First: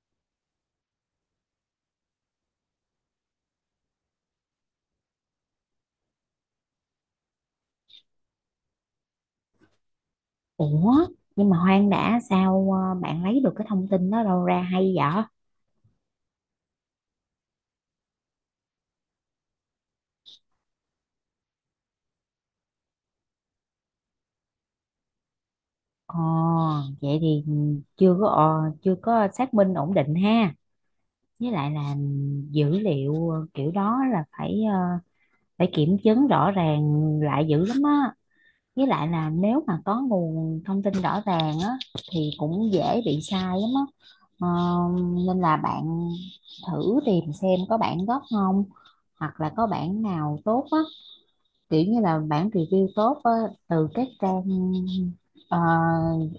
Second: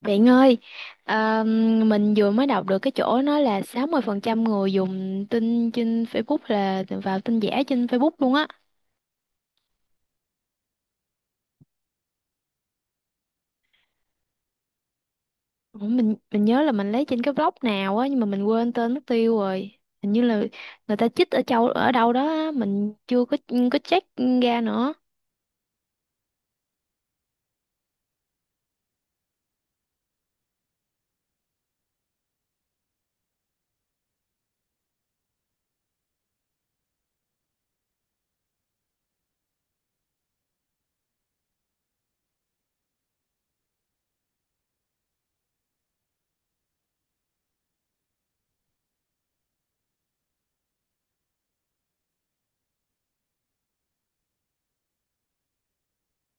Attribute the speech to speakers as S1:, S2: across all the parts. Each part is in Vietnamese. S1: Bạn ơi, à, mình vừa mới đọc được cái chỗ nói là 60% người dùng tin trên Facebook là vào tin giả trên Facebook luôn á.
S2: Ủa, nhưng mà Hoang đã sao bạn lấy được cái thông tin đó đâu ra hay vậy?
S1: Ủa, Mình nhớ là mình lấy trên cái blog nào á nhưng mà mình quên tên mất tiêu rồi. Hình như là người ta chích ở châu ở đâu đó á, mình chưa có check ra nữa.
S2: Ồ, vậy thì chưa có xác minh ổn định ha. Với lại là dữ liệu kiểu đó là phải kiểm chứng rõ ràng lại dữ lắm á. Với lại là nếu mà có nguồn thông tin rõ ràng á thì cũng dễ bị sai lắm á. Ờ, nên là bạn thử tìm xem có bản gốc không, hoặc là có bản nào tốt á, kiểu như là bản review tốt á, từ các trang ờ,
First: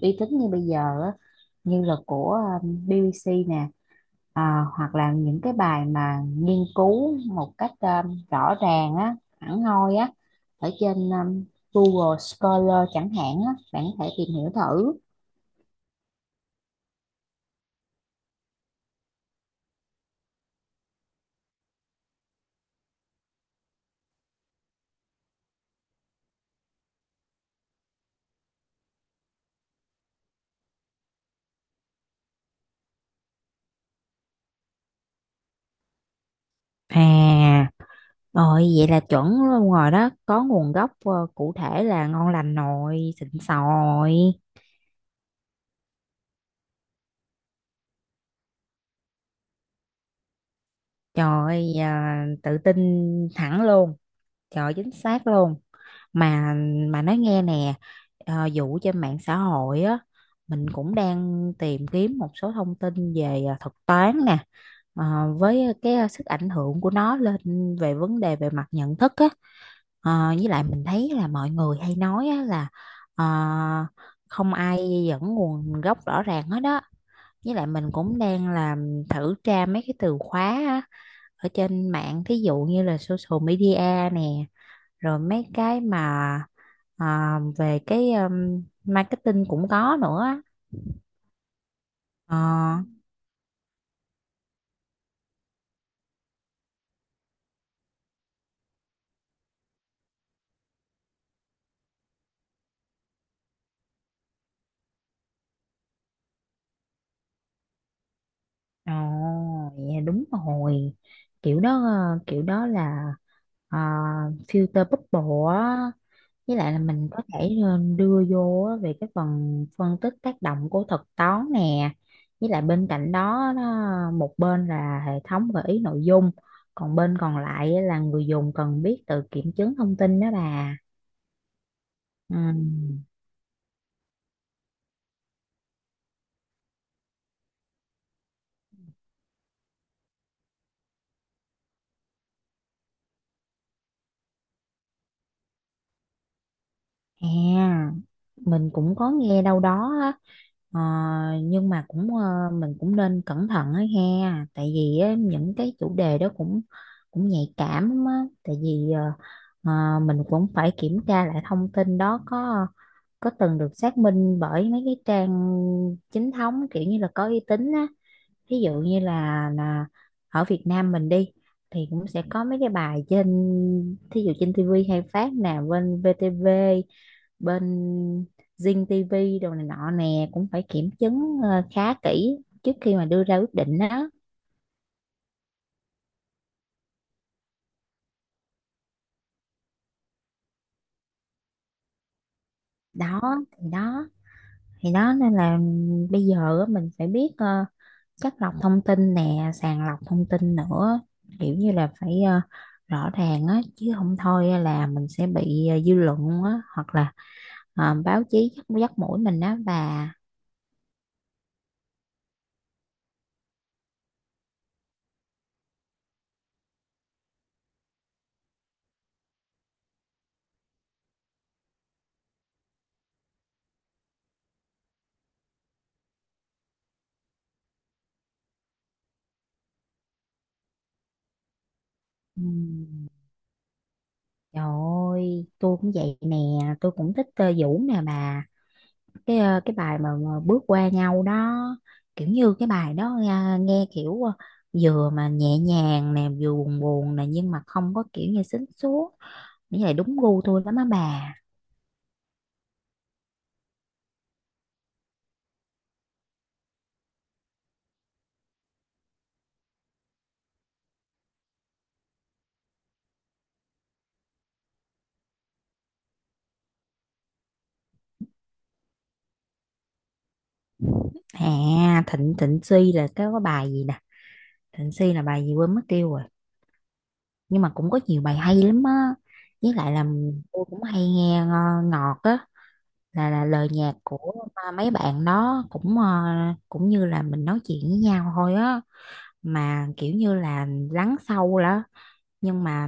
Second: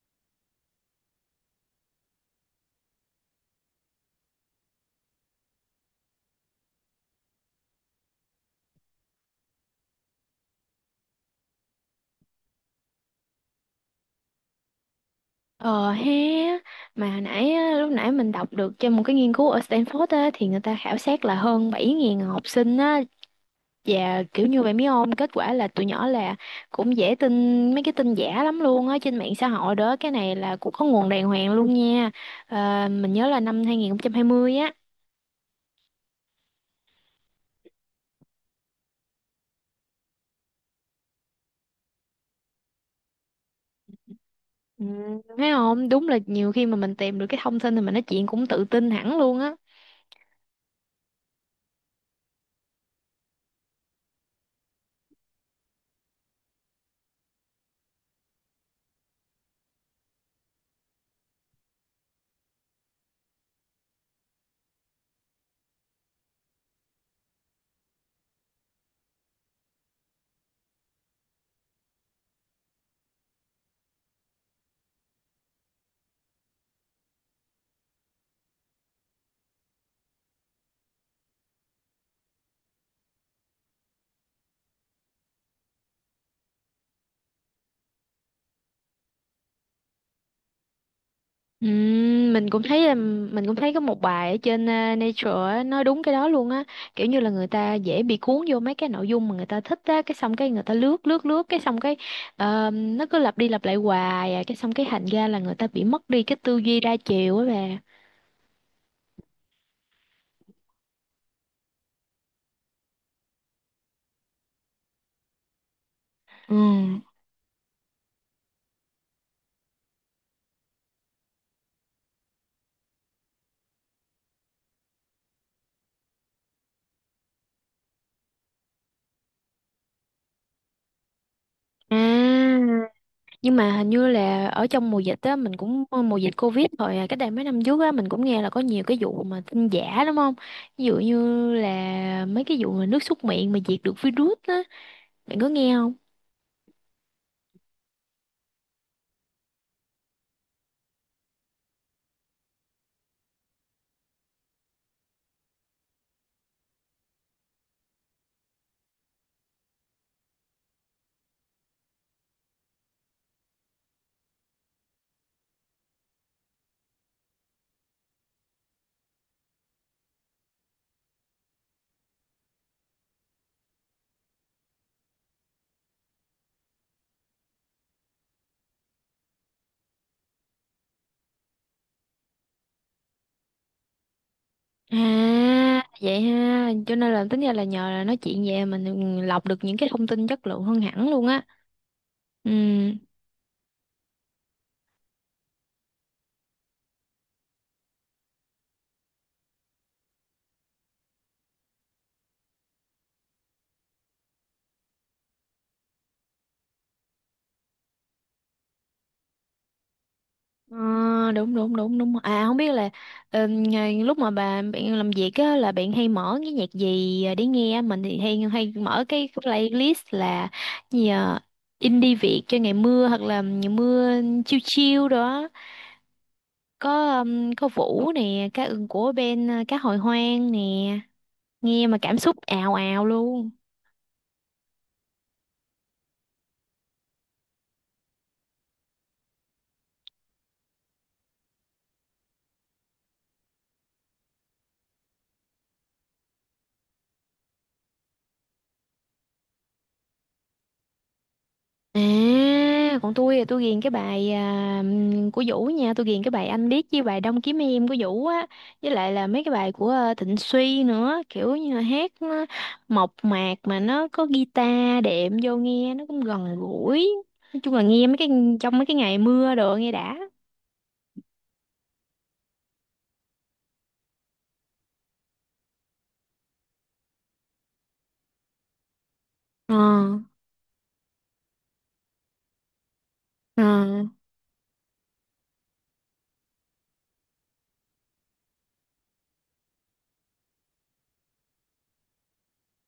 S2: uy tín như bây giờ á, như là của BBC nè, ờ, hoặc là những cái bài mà nghiên cứu một cách rõ ràng á, hẳn hoi á, ở trên Google Scholar chẳng hạn á, bạn có thể tìm hiểu thử.
S1: Ờ ha, mà lúc nãy mình đọc được trên một cái nghiên cứu ở Stanford á thì người ta khảo sát là hơn 7.000 học sinh á. Dạ kiểu như vậy biết không? Kết quả là tụi nhỏ là cũng dễ tin mấy cái tin giả lắm luôn á, trên mạng xã hội đó. Cái này là cũng có nguồn đàng hoàng luôn nha. Mình nhớ là năm 2020 á.
S2: À, rồi vậy là chuẩn luôn rồi đó, có nguồn gốc cụ thể là ngon lành nồi, xịn sò rồi.
S1: Ừ, thấy không? Đúng là nhiều khi mà mình tìm được cái thông tin thì mình nói chuyện cũng tự tin hẳn luôn á.
S2: Trời ơi, tự tin thẳng luôn. Trời, chính xác luôn, mà mà nói nghe nè, vụ trên mạng xã hội á, mình cũng đang tìm kiếm một số thông tin về thuật toán nè, ờ, với cái sức ảnh hưởng của nó lên về vấn đề về mặt nhận thức á. Ờ, với lại mình thấy là mọi người hay nói á, là ờ, không ai dẫn nguồn gốc rõ ràng hết đó, với lại mình cũng đang làm thử tra mấy cái từ khóa á, ở trên mạng thí dụ như là social media nè, rồi mấy cái mà về cái marketing cũng có nữa. Ờ
S1: Mình cũng thấy là mình cũng thấy có một bài ở trên Nature á, nói đúng cái đó luôn á, kiểu như là người ta dễ bị cuốn vô mấy cái nội dung mà người ta thích á, cái xong cái người ta lướt lướt lướt cái xong cái nó cứ lặp đi lặp lại hoài à, cái xong cái thành ra là người ta bị mất đi cái tư duy đa chiều á bà.
S2: ồ Dạ đúng rồi, kiểu đó là ờ, filter bubble á,
S1: Ừ.
S2: với lại là mình có thể đưa vô á về cái phần phân tích tác động của thuật toán nè, với lại bên cạnh đó một bên là hệ thống gợi ý nội dung, còn bên còn lại á là người dùng cần biết tự kiểm chứng thông tin đó bà. Ừ.
S1: À, nhưng mà hình như là ở trong mùa dịch á, mình cũng mùa dịch Covid rồi à, cách đây mấy năm trước á, mình cũng nghe là có nhiều cái vụ mà tin giả đúng không? Ví dụ như là mấy cái vụ mà nước súc miệng mà diệt được virus á. Bạn có nghe không?
S2: À, mình cũng có nghe đâu đó á. Ờ, nhưng mà cũng mình cũng nên cẩn thận á ha, tại vì á, những cái chủ đề đó cũng cũng nhạy cảm lắm á, tại vì mình cũng phải kiểm tra lại thông tin đó có từng được xác minh bởi mấy cái trang chính thống, kiểu như là có uy tín á, ví dụ như là ở Việt Nam mình đi thì cũng sẽ có mấy cái bài trên, thí dụ trên TV hay phát nè, bên VTV, bên Zing TV đồ này nọ nè, cũng phải kiểm chứng khá kỹ trước khi mà đưa ra quyết định đó.
S1: À, vậy ha. Cho nên là tính ra là nhờ là nói chuyện về mình lọc được những cái thông tin chất lượng hơn hẳn luôn á. Ừ.
S2: Đó thì đó thì đó nên là bây giờ á, mình phải biết chắt lọc thông tin nè, sàng lọc thông tin nữa, kiểu như là phải rõ ràng á, chứ không thôi á là mình sẽ bị dư luận á, hoặc là báo chí dắt mũi mình á bà.
S1: Ờ, đúng đúng đúng đúng. À không biết là lúc mà bà bạn làm việc á là bạn hay mở cái nhạc gì để nghe? Mình thì hay hay mở cái playlist là gì à? Indie Việt cho ngày mưa hoặc là ngày mưa chill chill đó. Có Vũ nè, cá ưng của bên cá hồi hoang nè. Nghe mà cảm xúc ào ào
S2: Ừm,
S1: luôn.
S2: trời ơi tôi cũng vậy nè, tôi cũng thích Vũ nè bà, cái cái bài mà bước qua nhau đó, kiểu như cái bài đó nghe kiểu vừa mà nhẹ nhàng nè, vừa buồn buồn nè, nhưng mà không có kiểu như xính xuống, nghĩ là đúng gu tôi lắm á bà.
S1: À còn tôi thì tôi ghiền cái bài của Vũ nha, tôi ghiền cái bài Anh Điếc với bài Đông Kiếm Em của Vũ á, với lại là mấy cái bài của Thịnh Suy nữa, kiểu như là hát nó mộc mạc mà nó có guitar đệm vô nghe nó cũng gần gũi. Nói chung là nghe mấy cái trong mấy cái ngày mưa đồ nghe đã.
S2: À, Thịnh Thịnh Suy là cái có bài gì nè, Thịnh Suy là bài gì quên mất tiêu rồi, nhưng mà cũng có nhiều bài hay lắm á, với
S1: ờ
S2: lại là tôi cũng hay nghe ngọt á, là
S1: ờ
S2: lời nhạc của mấy bạn đó cũng cũng như là mình nói chuyện với nhau thôi á, mà kiểu như là lắng sâu đó, nhưng mà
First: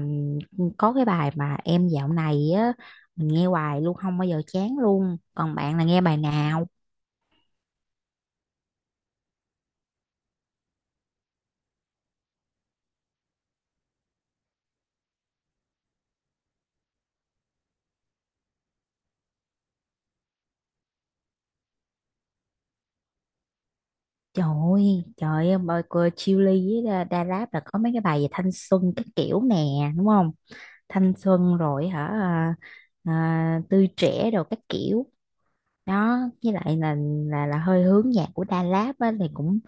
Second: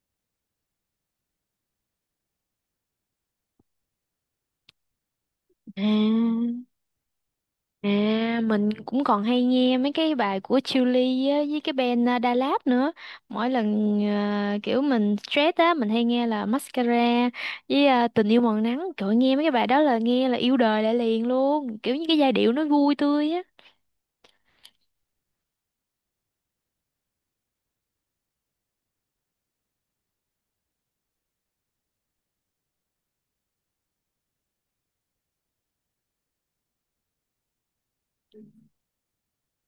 S2: có cái bài mà em dạo này á, mình nghe hoài luôn không bao giờ chán luôn, còn bạn là nghe bài
S1: à
S2: nào?
S1: À, mình cũng còn hay nghe mấy cái bài của Chillies á, với cái band Da Lab nữa. Mỗi lần kiểu mình stress á, mình hay nghe là Mascara với Tình yêu màu nắng. Trời nghe mấy cái bài đó là nghe là yêu đời lại liền luôn. Kiểu như cái giai điệu nó vui tươi á.
S2: Trời ơi, trời ơi, bài của Chillies với Da Da Rap là có mấy cái bài về thanh xuân cái kiểu nè, đúng không, thanh xuân rồi hả, tươi trẻ rồi các kiểu đó, với lại là hơi hướng nhạc của Đà Lạt á, thì cũng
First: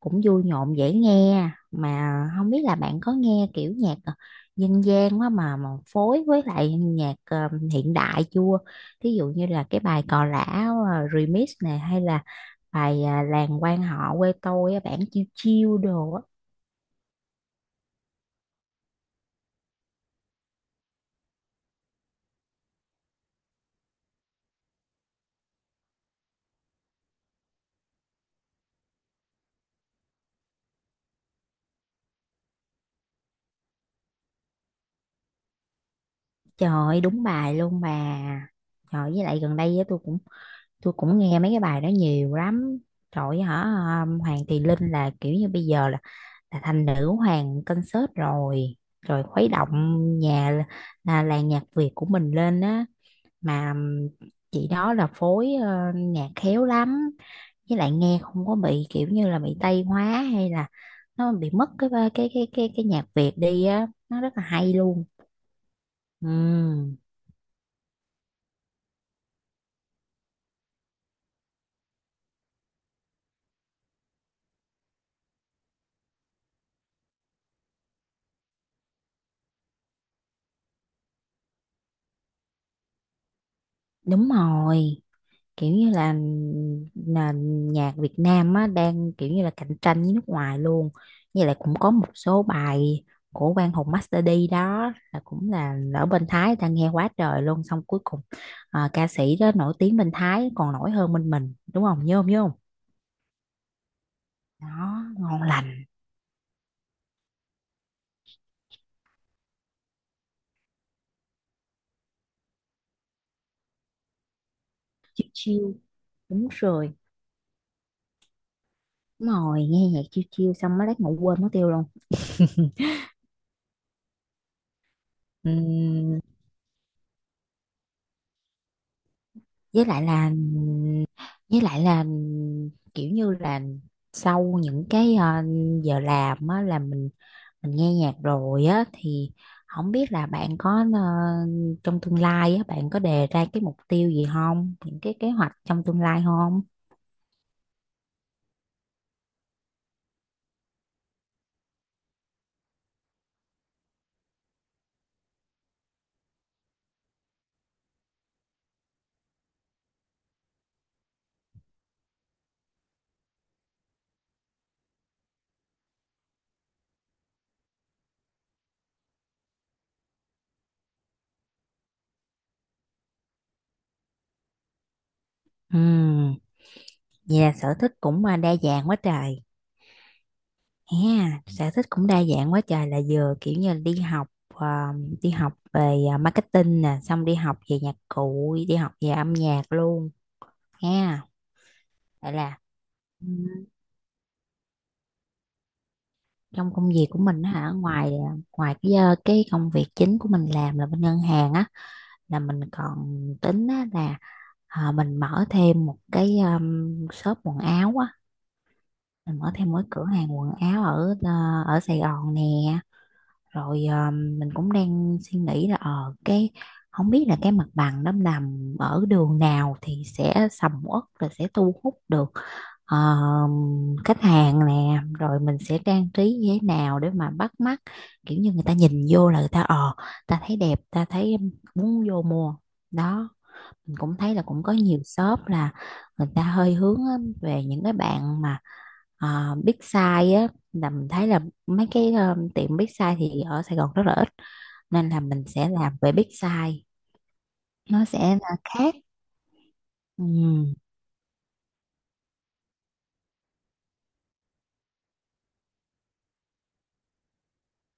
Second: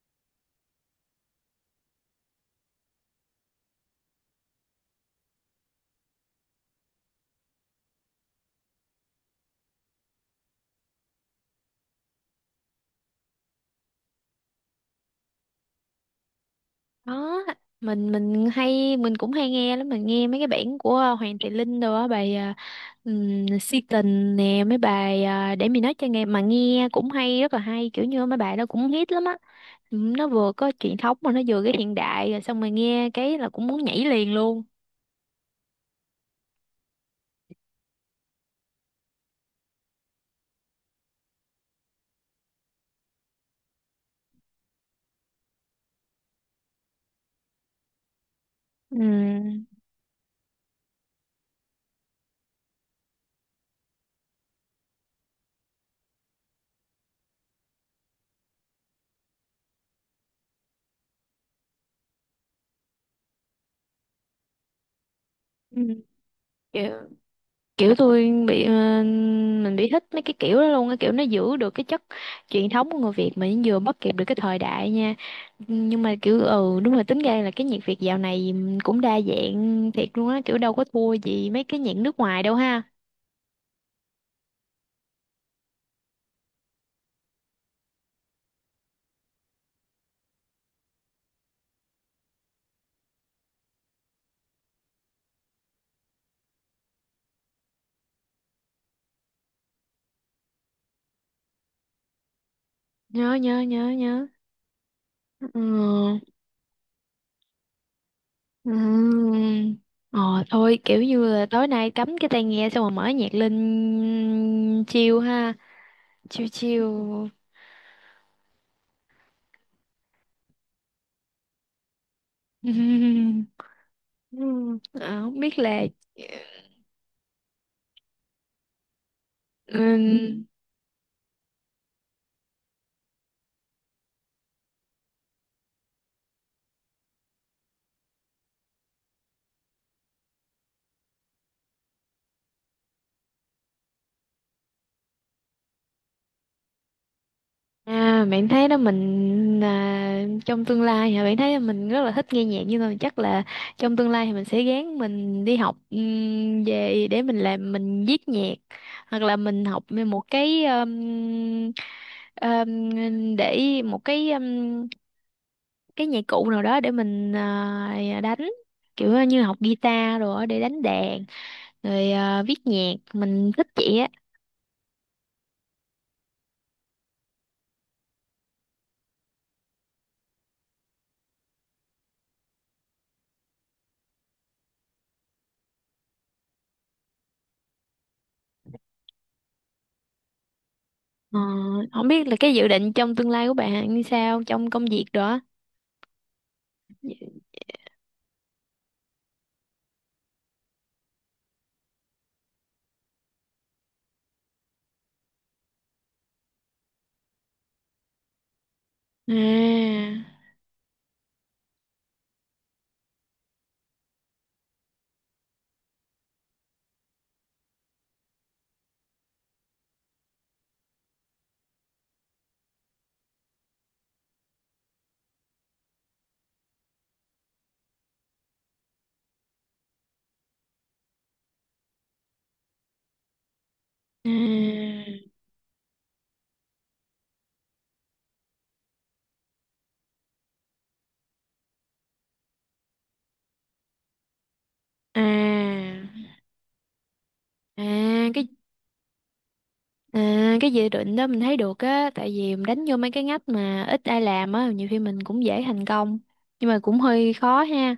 S2: cũng vui nhộn dễ nghe, mà không biết là bạn có nghe kiểu nhạc dân gian quá mà phối với lại nhạc hiện đại chưa, thí dụ như là cái bài Cò Lả remix này, hay là bài Làng quan họ quê tôi á, bản chiêu chiêu đồ á.
S1: Đó, mình cũng hay nghe lắm, mình nghe mấy cái bản của Hoàng Thị Linh đồ á, bài Si tình nè, mấy bài để mình nói cho nghe mà nghe cũng hay, rất là hay, kiểu như mấy bài đó cũng hit lắm á. Ừ, nó vừa có truyền thống mà nó vừa cái hiện đại, rồi xong rồi nghe cái là cũng muốn nhảy liền luôn.
S2: Trời ơi, đúng bài luôn bà, trời, với lại gần đây á, tôi cũng nghe mấy cái bài đó nhiều lắm. Trời ơi, hả, Hoàng Thùy Linh là kiểu như bây giờ là thành nữ hoàng concert rồi, rồi khuấy
S1: Ừ.
S2: động nhà là làng nhạc Việt của mình lên á, mà chị đó là phối nhạc khéo lắm, với lại nghe không có bị kiểu như là bị Tây hóa, hay là nó bị mất cái nhạc Việt đi á, nó rất là hay luôn.
S1: Ừ. Kiểu,
S2: Ừ,
S1: kiểu mình bị thích mấy cái kiểu đó luôn, cái kiểu nó giữ được cái chất truyền thống của người Việt mà nó vừa bắt kịp được cái thời đại nha. Nhưng mà kiểu ừ đúng rồi, tính ra là cái nhạc Việt dạo này cũng đa dạng thiệt luôn á, kiểu đâu có thua gì mấy cái nhạc nước ngoài đâu ha.
S2: đúng rồi, kiểu như là nền nhạc Việt Nam á đang kiểu như là cạnh tranh với nước ngoài luôn, với lại cũng có một số bài của Quang Hùng Master D đó là cũng là ở bên Thái người ta nghe quá trời luôn, xong cuối cùng ca sĩ đó nổi tiếng bên Thái còn nổi hơn bên mình, đúng không, nhớ không, nhớ không?
S1: Nhớ nhớ nhớ nhớ.
S2: Đó, ngon
S1: Ừ.
S2: lành.
S1: Ừm. Ờ thôi kiểu như là tối nay cắm cái tai nghe xong rồi mở nhạc lên chill
S2: Chill
S1: ha.
S2: chill, đúng
S1: Chill chill.
S2: rồi, đúng rồi, nghe nhạc chill chill xong mới lát ngủ quên mất tiêu luôn.
S1: Ừm, ờ, không biết là
S2: Ừm,
S1: ờ,
S2: với lại là với lại là kiểu như là sau những cái giờ làm á, là mình nghe nhạc rồi á, thì không biết là bạn có trong tương lai á, bạn có đề ra cái mục tiêu gì không, những cái kế hoạch trong tương lai không?
S1: À, bạn thấy đó trong tương lai hả, bạn thấy là mình rất là thích nghe nhạc, nhưng mà chắc là trong tương lai thì mình sẽ gán mình đi học về để mình làm mình viết nhạc, hoặc là mình học một cái để một cái nhạc cụ nào đó để mình đánh, kiểu như học guitar rồi để đánh đàn rồi viết nhạc mình thích vậy á.
S2: Ừ, vậy là sở thích cũng đa dạng quá trời ha, sở thích cũng đa dạng quá trời, là vừa kiểu như là đi học đi học về marketing nè, xong đi học về nhạc cụ, đi học về âm nhạc luôn ha.
S1: Ờ, không biết
S2: Vậy
S1: là cái
S2: là
S1: dự định trong
S2: ừ,
S1: tương lai của bạn như sao trong công việc đó.
S2: trong công việc của mình á hả, ngoài ngoài cái cái công việc chính của mình làm là bên ngân hàng á, là mình còn tính á, là mình mở thêm một cái shop quần áo á,
S1: à
S2: mình mở thêm một cái cửa hàng quần áo ở ở Sài Gòn nè, rồi mình cũng đang suy nghĩ là cái không biết là cái mặt bằng nó nằm ở đường nào thì sẽ sầm uất và sẽ thu hút được ờ, khách hàng nè, rồi mình sẽ trang trí như thế nào để mà bắt mắt, kiểu như người ta nhìn vô là người ta thấy đẹp, ta thấy muốn vô mua. Đó, mình cũng thấy là cũng có
S1: à
S2: nhiều shop là người ta hơi hướng á, về những cái bạn mà Ờ, Big Size á, là mình thấy là mấy cái tiệm Big Size thì ở Sài Gòn rất là ít, nên là mình sẽ
S1: à
S2: làm về Big Size, nó sẽ
S1: à cái
S2: là khác.
S1: À,
S2: Ừ,
S1: cái dự định đó mình thấy được á, tại vì mình đánh vô mấy cái ngách mà ít ai làm á, nhiều khi mình cũng dễ thành công, nhưng mà cũng hơi khó ha,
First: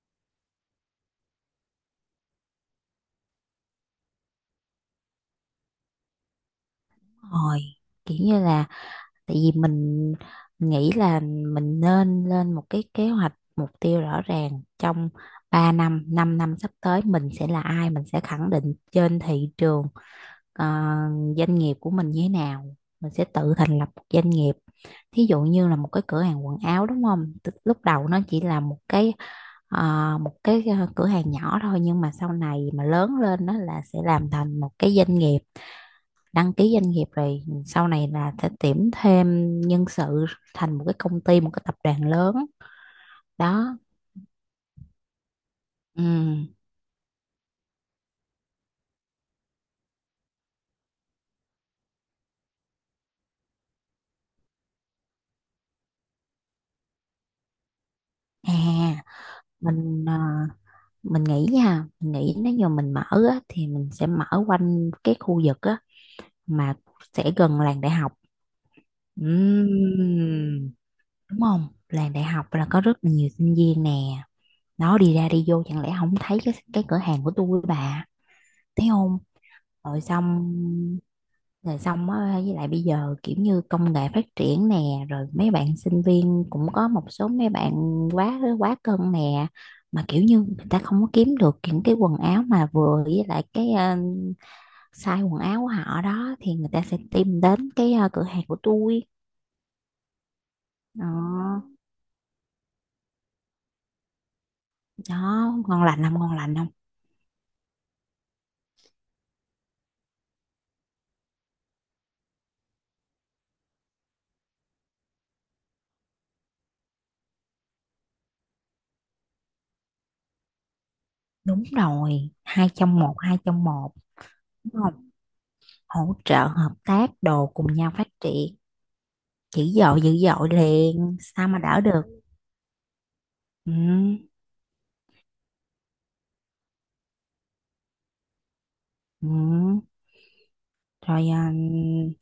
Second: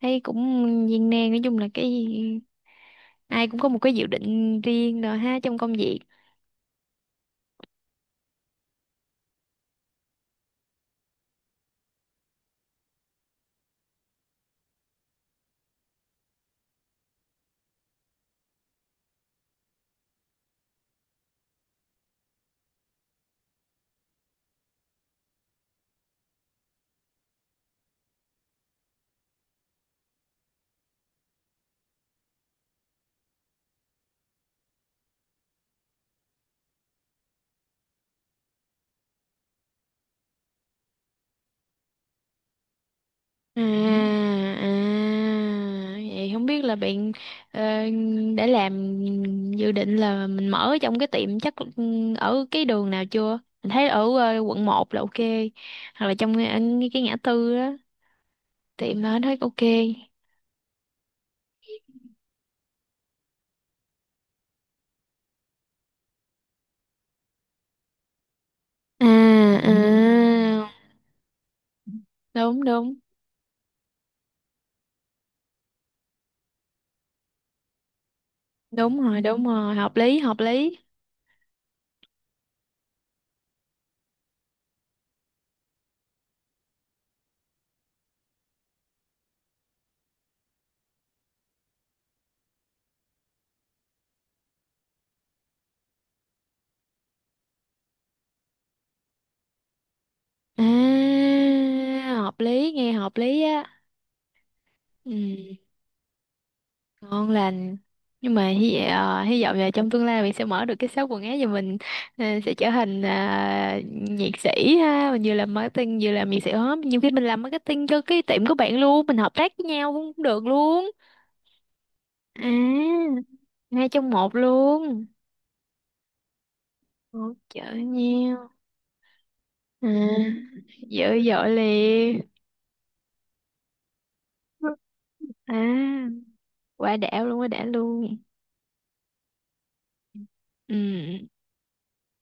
S1: thấy cũng viên nan. Nói chung là cái ai cũng có một cái dự định riêng rồi ha trong công việc.
S2: đúng rồi, kiểu như là tại vì mình nghĩ là mình nên lên một cái kế hoạch mục tiêu rõ ràng trong 3 năm 5 năm sắp tới mình sẽ là ai, mình sẽ khẳng định trên thị trường, ờ, doanh nghiệp của mình như thế nào, mình sẽ tự thành lập một doanh nghiệp, thí dụ như là một cái cửa hàng quần áo đúng không. Tức lúc đầu nó chỉ là một cái cửa hàng nhỏ thôi, nhưng mà sau này mà lớn lên nó là sẽ làm thành một cái doanh nghiệp, đăng ký doanh nghiệp, rồi sau này là sẽ tuyển thêm nhân sự, thành một cái công ty, một cái tập đoàn lớn.
S1: à
S2: Đó,
S1: à
S2: ừ,
S1: Vậy không biết là bạn ờ, đã làm dự định là mình mở trong cái tiệm chắc ừ, ở cái đường nào chưa, mình thấy ở quận một là ok, hoặc là trong cái ngã tư đó tiệm
S2: à,
S1: đó thấy ok.
S2: mình mình nghĩ nha, mình nghĩ nếu như mình mở á, thì mình sẽ mở quanh cái khu vực á mà sẽ gần làng đại học.
S1: à à
S2: Ừm, đúng không, làng đại học
S1: Đúng
S2: là có
S1: đúng
S2: rất là nhiều sinh viên nè, nó đi ra đi vô chẳng lẽ không thấy cái cửa hàng của tôi bà. Thấy
S1: đúng
S2: không,
S1: rồi, đúng rồi hợp
S2: rồi
S1: lý hợp
S2: xong
S1: lý.
S2: rồi xong á, với lại bây giờ kiểu như công nghệ phát triển nè, rồi mấy bạn sinh viên cũng có một số mấy bạn quá quá cân nè, mà kiểu như người ta không có kiếm được những cái quần áo mà vừa với lại cái size quần áo của họ đó, thì người ta sẽ tìm đến cái cửa hàng của tôi.
S1: À
S2: Đó,
S1: hợp lý nghe hợp lý á.
S2: đó,
S1: Ừ
S2: ngon lành không, ngon lành không?
S1: ngon lành. Nhưng mà hy vọng, hy vọng là trong tương lai mình sẽ mở được cái shop quần áo, và mình sẽ trở thành nhiệt sĩ ha, mình vừa làm marketing vừa làm nhiệt sĩ hết, nhiều khi mình làm marketing cho cái tiệm của bạn luôn, mình hợp tác với nhau cũng được luôn.
S2: Đúng rồi,
S1: À
S2: hai trong
S1: hai
S2: một,
S1: trong một
S2: đúng
S1: luôn.
S2: không? Hỗ trợ, hợp tác,
S1: Hỗ
S2: đồ cùng
S1: trợ
S2: nhau phát
S1: nhau.
S2: triển. Dữ dội
S1: À
S2: liền,
S1: dữ
S2: sao
S1: dội
S2: mà đỡ được?
S1: liền.
S2: Ừ,
S1: À quá đã luôn, quá đã luôn.
S2: ừ.
S1: Ừ.
S2: Rồi,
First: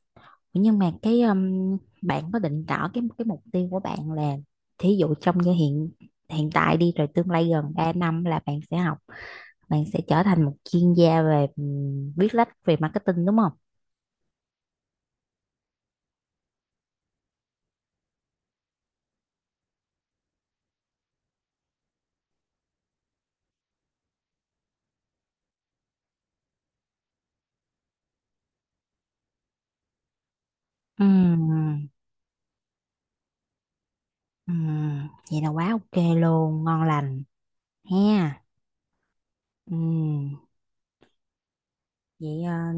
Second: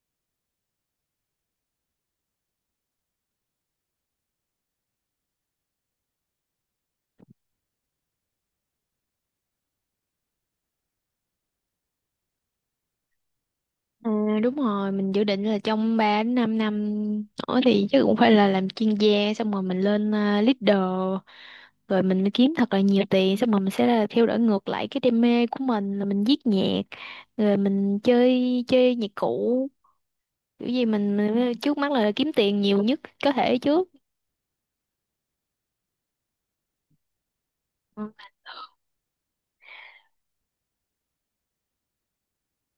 S2: nhưng mà cái bạn có định rõ cái mục tiêu của bạn là thí dụ trong như hiện hiện tại đi, rồi tương lai gần 3 năm là bạn sẽ học, bạn sẽ trở thành một chuyên gia về viết lách về marketing đúng không?
S1: Ừ, đúng rồi, mình dự định là trong 3 đến 5 năm nữa thì chắc cũng phải là làm chuyên gia xong rồi mình lên leader, rồi mình mới kiếm thật là nhiều tiền xong rồi mình sẽ là theo đuổi ngược lại cái đam mê của mình là mình viết nhạc, rồi mình chơi chơi nhạc cụ, kiểu gì
S2: Ừ.
S1: mình trước mắt là kiếm tiền nhiều nhất có thể trước.
S2: Vậy là quá ok luôn, ngon lành
S1: Ừ.
S2: ha. Ừm, vậy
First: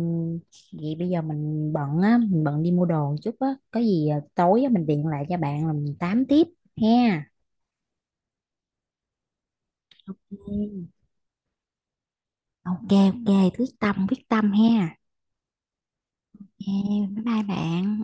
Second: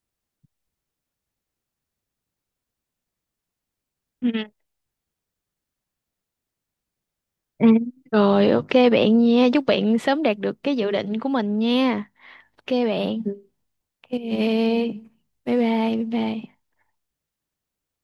S2: vậy bây giờ mình bận á, mình bận đi mua đồ chút á, có gì
S1: Ừ.
S2: tối á, mình điện lại cho bạn là mình tám tiếp ha.
S1: Ừ. Rồi ok bạn nha, chúc bạn sớm đạt
S2: Ừ.
S1: được cái dự định của mình nha. Ok
S2: Ok
S1: bạn.
S2: ok,
S1: Ok
S2: quyết tâm ha.
S1: bye bye. Bye bye.
S2: Yeah, bye bye bạn.